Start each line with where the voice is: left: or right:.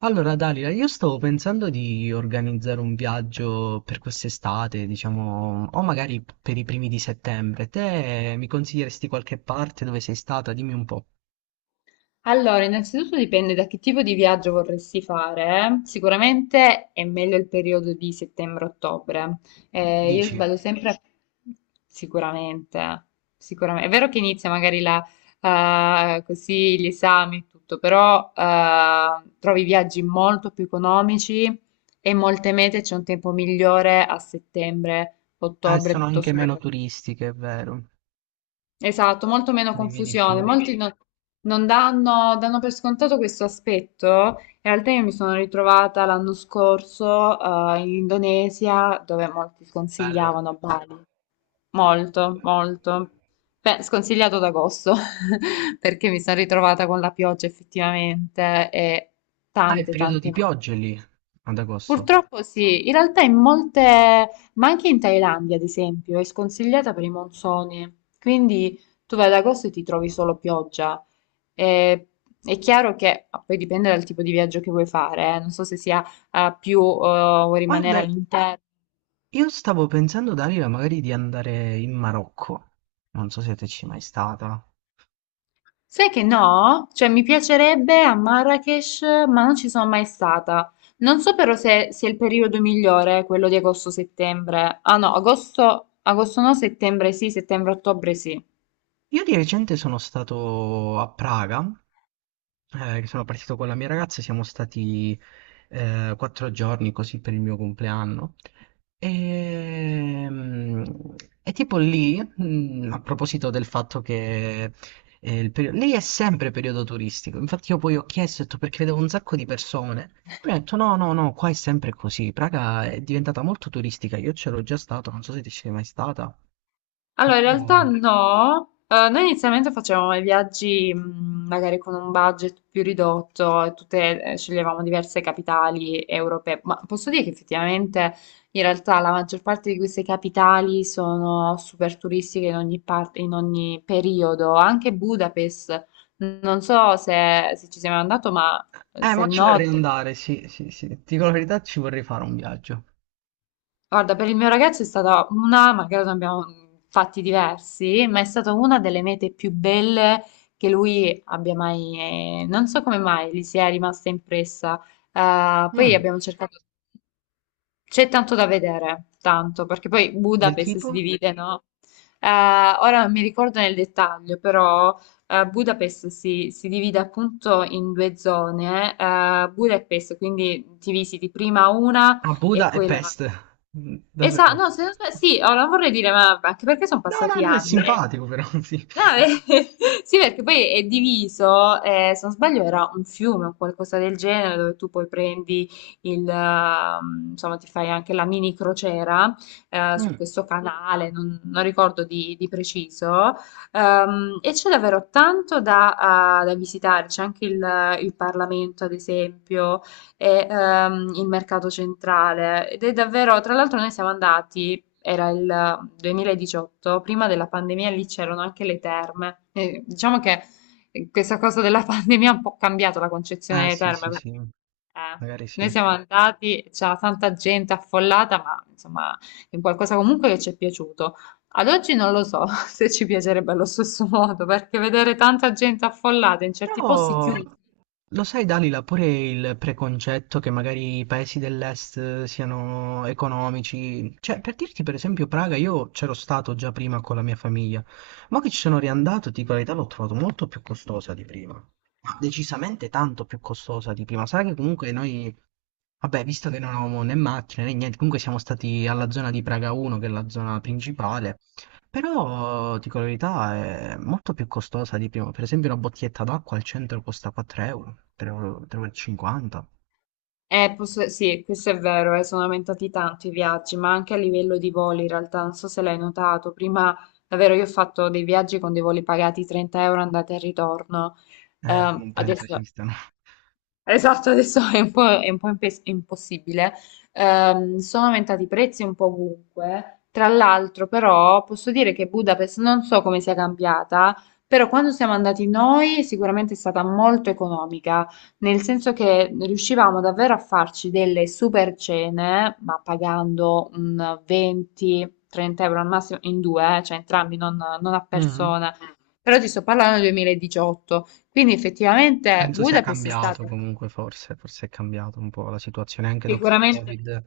right: Allora, Dalila, io stavo pensando di organizzare un viaggio per quest'estate, diciamo, o magari per i primi di settembre. Te mi consiglieresti qualche parte dove sei stata? Dimmi un po'.
left: Allora, innanzitutto dipende da che tipo di viaggio vorresti fare. Sicuramente è meglio il periodo di settembre-ottobre. Io
right: Dici?
left: sbaglio sempre, sicuramente, sicuramente. È vero che inizia magari la, così gli esami e tutto, però trovi viaggi molto più economici e in molte mete c'è un tempo migliore a
right: Ah,
left: settembre-ottobre
right: sono anche
left: piuttosto che ad
right: meno
left: agosto.
right: turistiche, è vero.
left: Esatto, molto meno
right: Te li vedi
left: confusione.
right: più.
left: Molti, quindi, non danno, danno per scontato questo aspetto. In realtà io mi sono ritrovata l'anno scorso, in Indonesia, dove molti
right: Bello.
left: sconsigliavano Bali. Molto, molto. Beh, sconsigliato ad agosto, perché mi sono ritrovata con la pioggia effettivamente e
right: Ah, è
left: tante,
right: periodo di
left: tante.
right: piogge lì, ad agosto.
left: Purtroppo sì, in realtà in molte, ma anche in Thailandia ad esempio, è sconsigliata per i monsoni, quindi tu vai ad agosto e ti trovi solo pioggia. E- è chiaro che poi dipende dal tipo di viaggio che vuoi fare. Non so se sia più, vuoi rimanere
right: Guarda,
left: all'interno.
right: io stavo pensando, Dalila, magari di andare in Marocco. Non so se te ci sei mai stata.
left: Sai che no? Cioè mi piacerebbe a Marrakesh, ma non ci sono mai stata. Non so però se sia il periodo migliore, quello di agosto-settembre. Ah no, agosto, agosto no, settembre sì, settembre-ottobre sì.
right: Io di recente sono stato a Praga, che sono partito con la mia ragazza, siamo stati 4 giorni così per il mio compleanno. Ehm, E, tipo lì, mm, a proposito del fatto che lì è sempre periodo turistico, infatti io poi ho chiesto, ho detto, perché vedevo un sacco di persone, poi ho detto no, no, no, qua è sempre così, Praga è diventata molto turistica, io c'ero già stato, non so se ti sei mai stata,
left: Allora, in realtà
right: però...
left: no. Noi inizialmente facevamo i viaggi, magari con un budget più ridotto, e tutte, sceglievamo diverse capitali europee, ma posso dire che effettivamente in realtà la maggior parte di queste capitali sono super turistiche in ogni parte, in ogni periodo, anche Budapest. Non so se ci sei mai andato, ma se...
right: Ma ci vorrei
left: no...
right: andare, sì, sì, sì. Ti dico la verità, ci vorrei fare un viaggio.
left: Guarda, per il mio ragazzo è stata una, magari ne abbiamo fatti diversi, ma è stata una delle mete più belle che lui abbia mai, non so come mai, gli sia rimasta impressa. Poi
right: Mm.
left: abbiamo cercato, c'è tanto da vedere, tanto, perché poi
right: Del
left: Budapest si
right: tipo?
left: divide, no? Ora non mi ricordo nel dettaglio, però Budapest si divide appunto in due zone. Budapest, quindi ti visiti prima una
right: A
left: e
right: Buda e
left: poi la...
right: Pest. Mm,
left: Esatto,
right: davvero.
left: no, se non sbaglio, sì, oh, non vorrei dire, ma anche perché sono
right: No, no,
left: passati
right: no, è
left: anni.
right: simpatico però, sì.
left: No, sì, perché poi è diviso, se non sbaglio era un fiume o qualcosa del genere, dove tu poi prendi il, insomma, ti fai anche la mini crociera, su
right: Mm.
left: questo canale, non ricordo di preciso, e c'è davvero tanto da visitare, c'è anche il Parlamento, ad esempio, e il mercato centrale, ed è davvero, tra l'altro noi siamo andati, era il 2018. Prima della pandemia lì c'erano anche le terme. E diciamo che questa cosa della pandemia ha un po' cambiato la concezione delle
right: Sì, sì,
left: terme,
right: sì.
left: perché eh,
right: Magari sì.
left: noi siamo andati, c'era tanta gente affollata, ma insomma è un qualcosa comunque che ci è piaciuto. Ad oggi non lo so se ci piacerebbe allo stesso modo, perché vedere tanta gente affollata in certi posti
right: Però,
left: chiusi...
right: lo sai, Dalila, pure il preconcetto che magari i paesi dell'est siano economici. Cioè, per dirti, per esempio, Praga, io c'ero stato già prima con la mia famiglia, ma che ci sono riandato, ti dico la verità, l'ho trovato molto più costosa di prima. Ma decisamente tanto più costosa di prima. Sai che comunque noi, vabbè, visto che non avevamo né macchine né niente, comunque siamo stati alla zona di Praga 1, che è la zona principale, però, dico la verità, è molto più costosa di prima. Per esempio una bottiglietta d'acqua al centro costa 4 euro, 3,50 euro. Tre euro e cinquanta.
left: Sì, questo è vero, sono aumentati tanto i viaggi, ma anche a livello di voli in realtà, non so se l'hai notato, prima davvero io ho fatto dei viaggi con dei voli pagati 30 euro andata e ritorno.
right: Non penso
left: Adesso
right: esistano.
left: Esatto, adesso è un po', impossibile. Sono aumentati i prezzi un po' ovunque. Tra l'altro, però, posso dire che Budapest non so come sia cambiata, però quando siamo andati noi sicuramente è stata molto economica, nel senso che riuscivamo davvero a farci delle super cene, ma pagando un 20-30 euro al massimo in due, cioè entrambi, non a
right: Mm.
left: persona. Però ti sto parlando del 2018. Quindi effettivamente
right: Penso sia
left: Budapest è
right: cambiato
left: stata...
right: comunque, forse, forse è cambiato un po' la situazione anche dopo il
left: sicuramente,
right: Covid,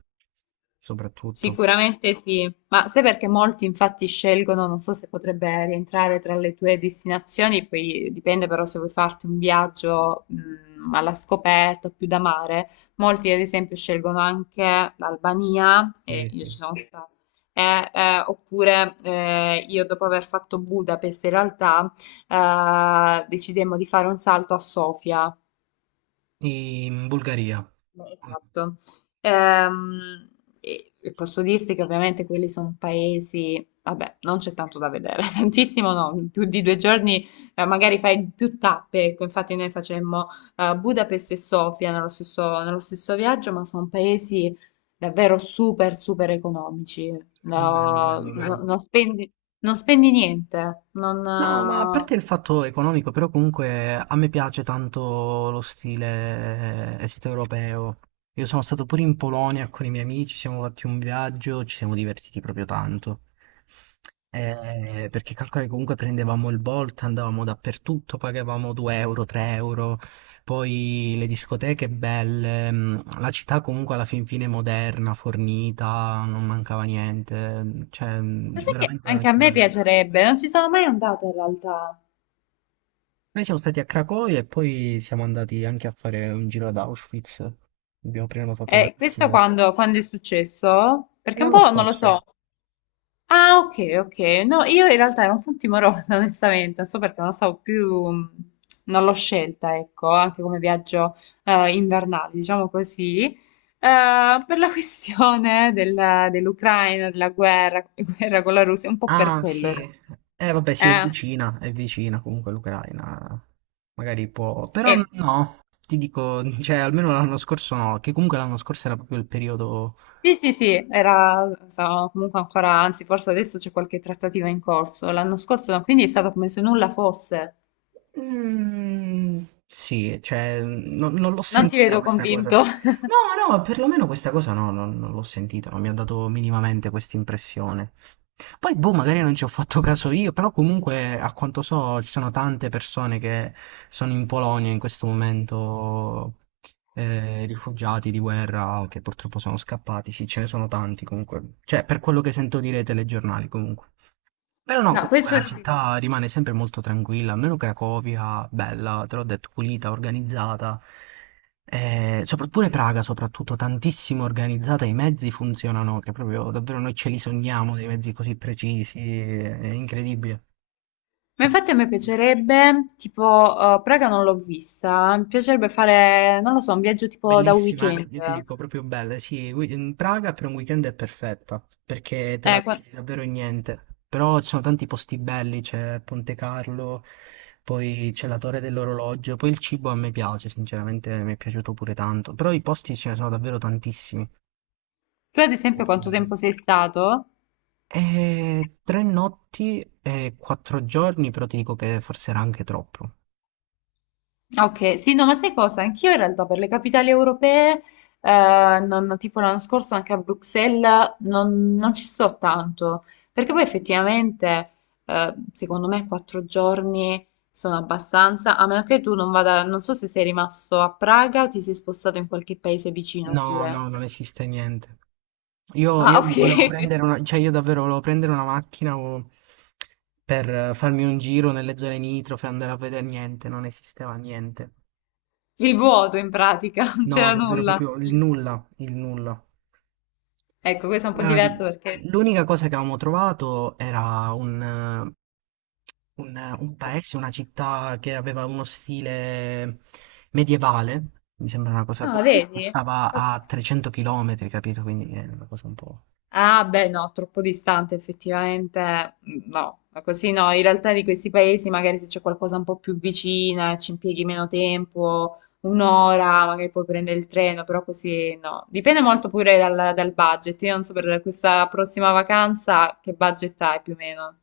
right: soprattutto.
left: sicuramente sì, ma sai perché molti infatti scelgono, non so se potrebbe rientrare tra le tue destinazioni, poi dipende però se vuoi farti un viaggio, alla scoperta o più da mare, molti ad esempio scelgono anche l'Albania, e
right: Sì,
left: io ci
right: sì.
left: sono stata, e, oppure io dopo aver fatto Budapest in realtà decidemmo di fare un salto a Sofia.
right: In Bulgaria.
left: Beh, esatto. Ehm, e posso dirti che ovviamente quelli sono paesi, vabbè, non c'è tanto da vedere, tantissimo no, più di 2 giorni, magari fai più tappe, ecco, infatti noi facemmo Budapest e Sofia nello stesso viaggio, ma sono paesi davvero super, super economici,
right: Bello,
left: no,
right: bello
left: beh,
right: però.
left: non spendi niente, non...
right: No, ma a parte il fatto economico, però comunque a me piace tanto lo stile est-europeo. Io sono stato pure in Polonia con i miei amici, siamo fatti un viaggio, ci siamo divertiti proprio tanto. Perché calcola che comunque prendevamo il Bolt, andavamo dappertutto, pagavamo 2 euro, 3 euro, poi le discoteche belle, mm, la città comunque alla fin fine moderna, fornita, non mancava niente, cioè
left: Ma
right: mm,
left: sai che
right: veramente
left: anche a
right: veramente
left: me
right: bello.
left: piacerebbe, non ci sono mai andata in realtà.
right: Noi siamo stati a Cracovia e poi siamo andati anche a fare un giro ad Auschwitz. Abbiamo prenotato la
left: Questo
right: visita.
left: quando è successo?
right: E
left: Perché un
right: l'anno
left: po' non lo
right: scorso.
left: so. Ah, ok, ok. No, io in realtà ero un po' timorosa, onestamente, non so perché non lo so più, non l'ho scelta, ecco, anche come viaggio invernale, diciamo così. Per la questione dell'Ucraina, della guerra, guerra con la Russia, un po' per
right: Ah,
left: quello, in
right: sì. Vabbè, sì,
left: realtà. Eh,
right: è vicina comunque l'Ucraina. Magari può... Però
left: eh,
right: no, ti dico, cioè, almeno l'anno scorso no, che comunque l'anno scorso era proprio il periodo.
left: sì, sì, sì, era, so, comunque ancora, anzi, forse adesso c'è qualche trattativa in corso. L'anno scorso, no, quindi è stato come se nulla fosse.
right: Mm, sì, cioè, non l'ho
left: Non ti
right: sentita
left: vedo
right: questa cosa.
left: convinto.
right: No, no, perlomeno questa cosa no, non l'ho sentita, non mi ha dato minimamente questa impressione. Poi, boh, magari non ci ho fatto caso io, però comunque, a quanto so, ci sono tante persone che sono in Polonia in questo momento, rifugiati di guerra o che purtroppo sono scappati. Sì, ce ne sono tanti comunque. Cioè, per quello che sento dire ai telegiornali, comunque. Però no,
left: No,
right: comunque
left: questo
right: la
left: sì.
right: città rimane sempre molto tranquilla, almeno Cracovia, bella, te l'ho detto, pulita, organizzata. Pure Praga soprattutto, tantissimo organizzata, i mezzi funzionano, che proprio davvero noi ce li sogniamo, dei mezzi così precisi, è incredibile.
left: Ma infatti a
right: Precisi.
left: me piacerebbe, tipo, Praga non l'ho vista, mi piacerebbe fare, non lo so, un viaggio tipo da
right: Bellissima,
left: weekend.
right: io ti dico proprio bella, sì, in Praga per un weekend è perfetta, perché te
left: Eh,
right: la
left: qua-
right: visiti davvero in niente, però ci sono tanti posti belli, c'è Ponte Carlo, poi c'è la Torre dell'Orologio, poi il cibo a me piace, sinceramente mi è piaciuto pure tanto, però i posti ce ne sono davvero tantissimi.
left: Tu ad esempio
right: Molto
left: quanto
right: bello.
left: tempo sei stato?
right: E 3 notti e 4 giorni, però ti dico che forse era anche troppo.
left: Ok, sì, no, ma sai cosa? Anch'io in realtà per le capitali europee, tipo l'anno scorso anche a Bruxelles, non ci sto tanto, perché poi effettivamente, secondo me, 4 giorni sono abbastanza, a meno che tu non vada, non so se sei rimasto a Praga o ti sei spostato in qualche paese vicino
right: No,
left: pure.
right: no, non esiste niente. Io,
left: Ah,
right: io
left: ok,
right: volevo prendere una, cioè io davvero volevo prendere una macchina per farmi un giro nelle zone nitrofe, andare a vedere niente, non esisteva niente.
left: il vuoto in pratica, non
right: No,
left: c'era
right: davvero
left: nulla.
right: proprio il nulla, il nulla.
left: Ecco, questo è un po' diverso
right: Ehm,
left: perché...
right: L'unica cosa che avevamo trovato era un paese, una città che aveva uno stile medievale, mi sembra una cosa
left: Ah,
right: così, che
left: vedi?
right: stava
left: Ok.
right: a 300 km, capito? Quindi è una cosa un po'...
left: Ah, beh, no, troppo distante effettivamente, no, ma così no, in realtà di questi paesi magari se c'è qualcosa un po' più vicina, ci impieghi meno tempo, un'ora, magari puoi prendere il treno, però così no, dipende molto pure dal budget, io non so per questa prossima vacanza che budget hai più o meno,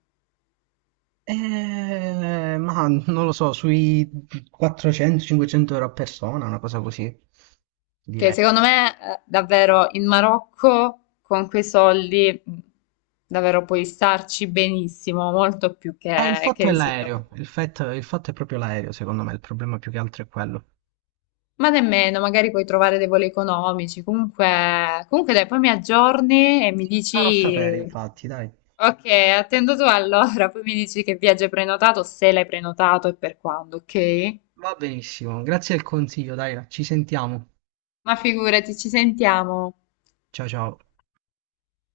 right: Ma non lo so, sui 400-500 € a persona, una cosa così,
left: che
right: direi.
left: secondo me davvero in Marocco con quei soldi, davvero puoi starci benissimo, molto più
right: Il
left: che,
right: fatto è
left: rispetto a...
right: l'aereo, il fatto è proprio l'aereo, secondo me, il problema più che altro è quello.
left: Ma nemmeno, magari puoi trovare dei voli economici. Comunque dai, poi mi aggiorni e mi
right: Sì, ti farò sapere,
left: dici,
right: infatti, dai.
left: ok, attendo tu allora, poi mi dici che viaggio hai prenotato, se l'hai prenotato e per quando, ok?
right: Va benissimo, grazie del consiglio, dai, ci sentiamo.
left: Ma figurati, ci sentiamo.
right: Ciao ciao.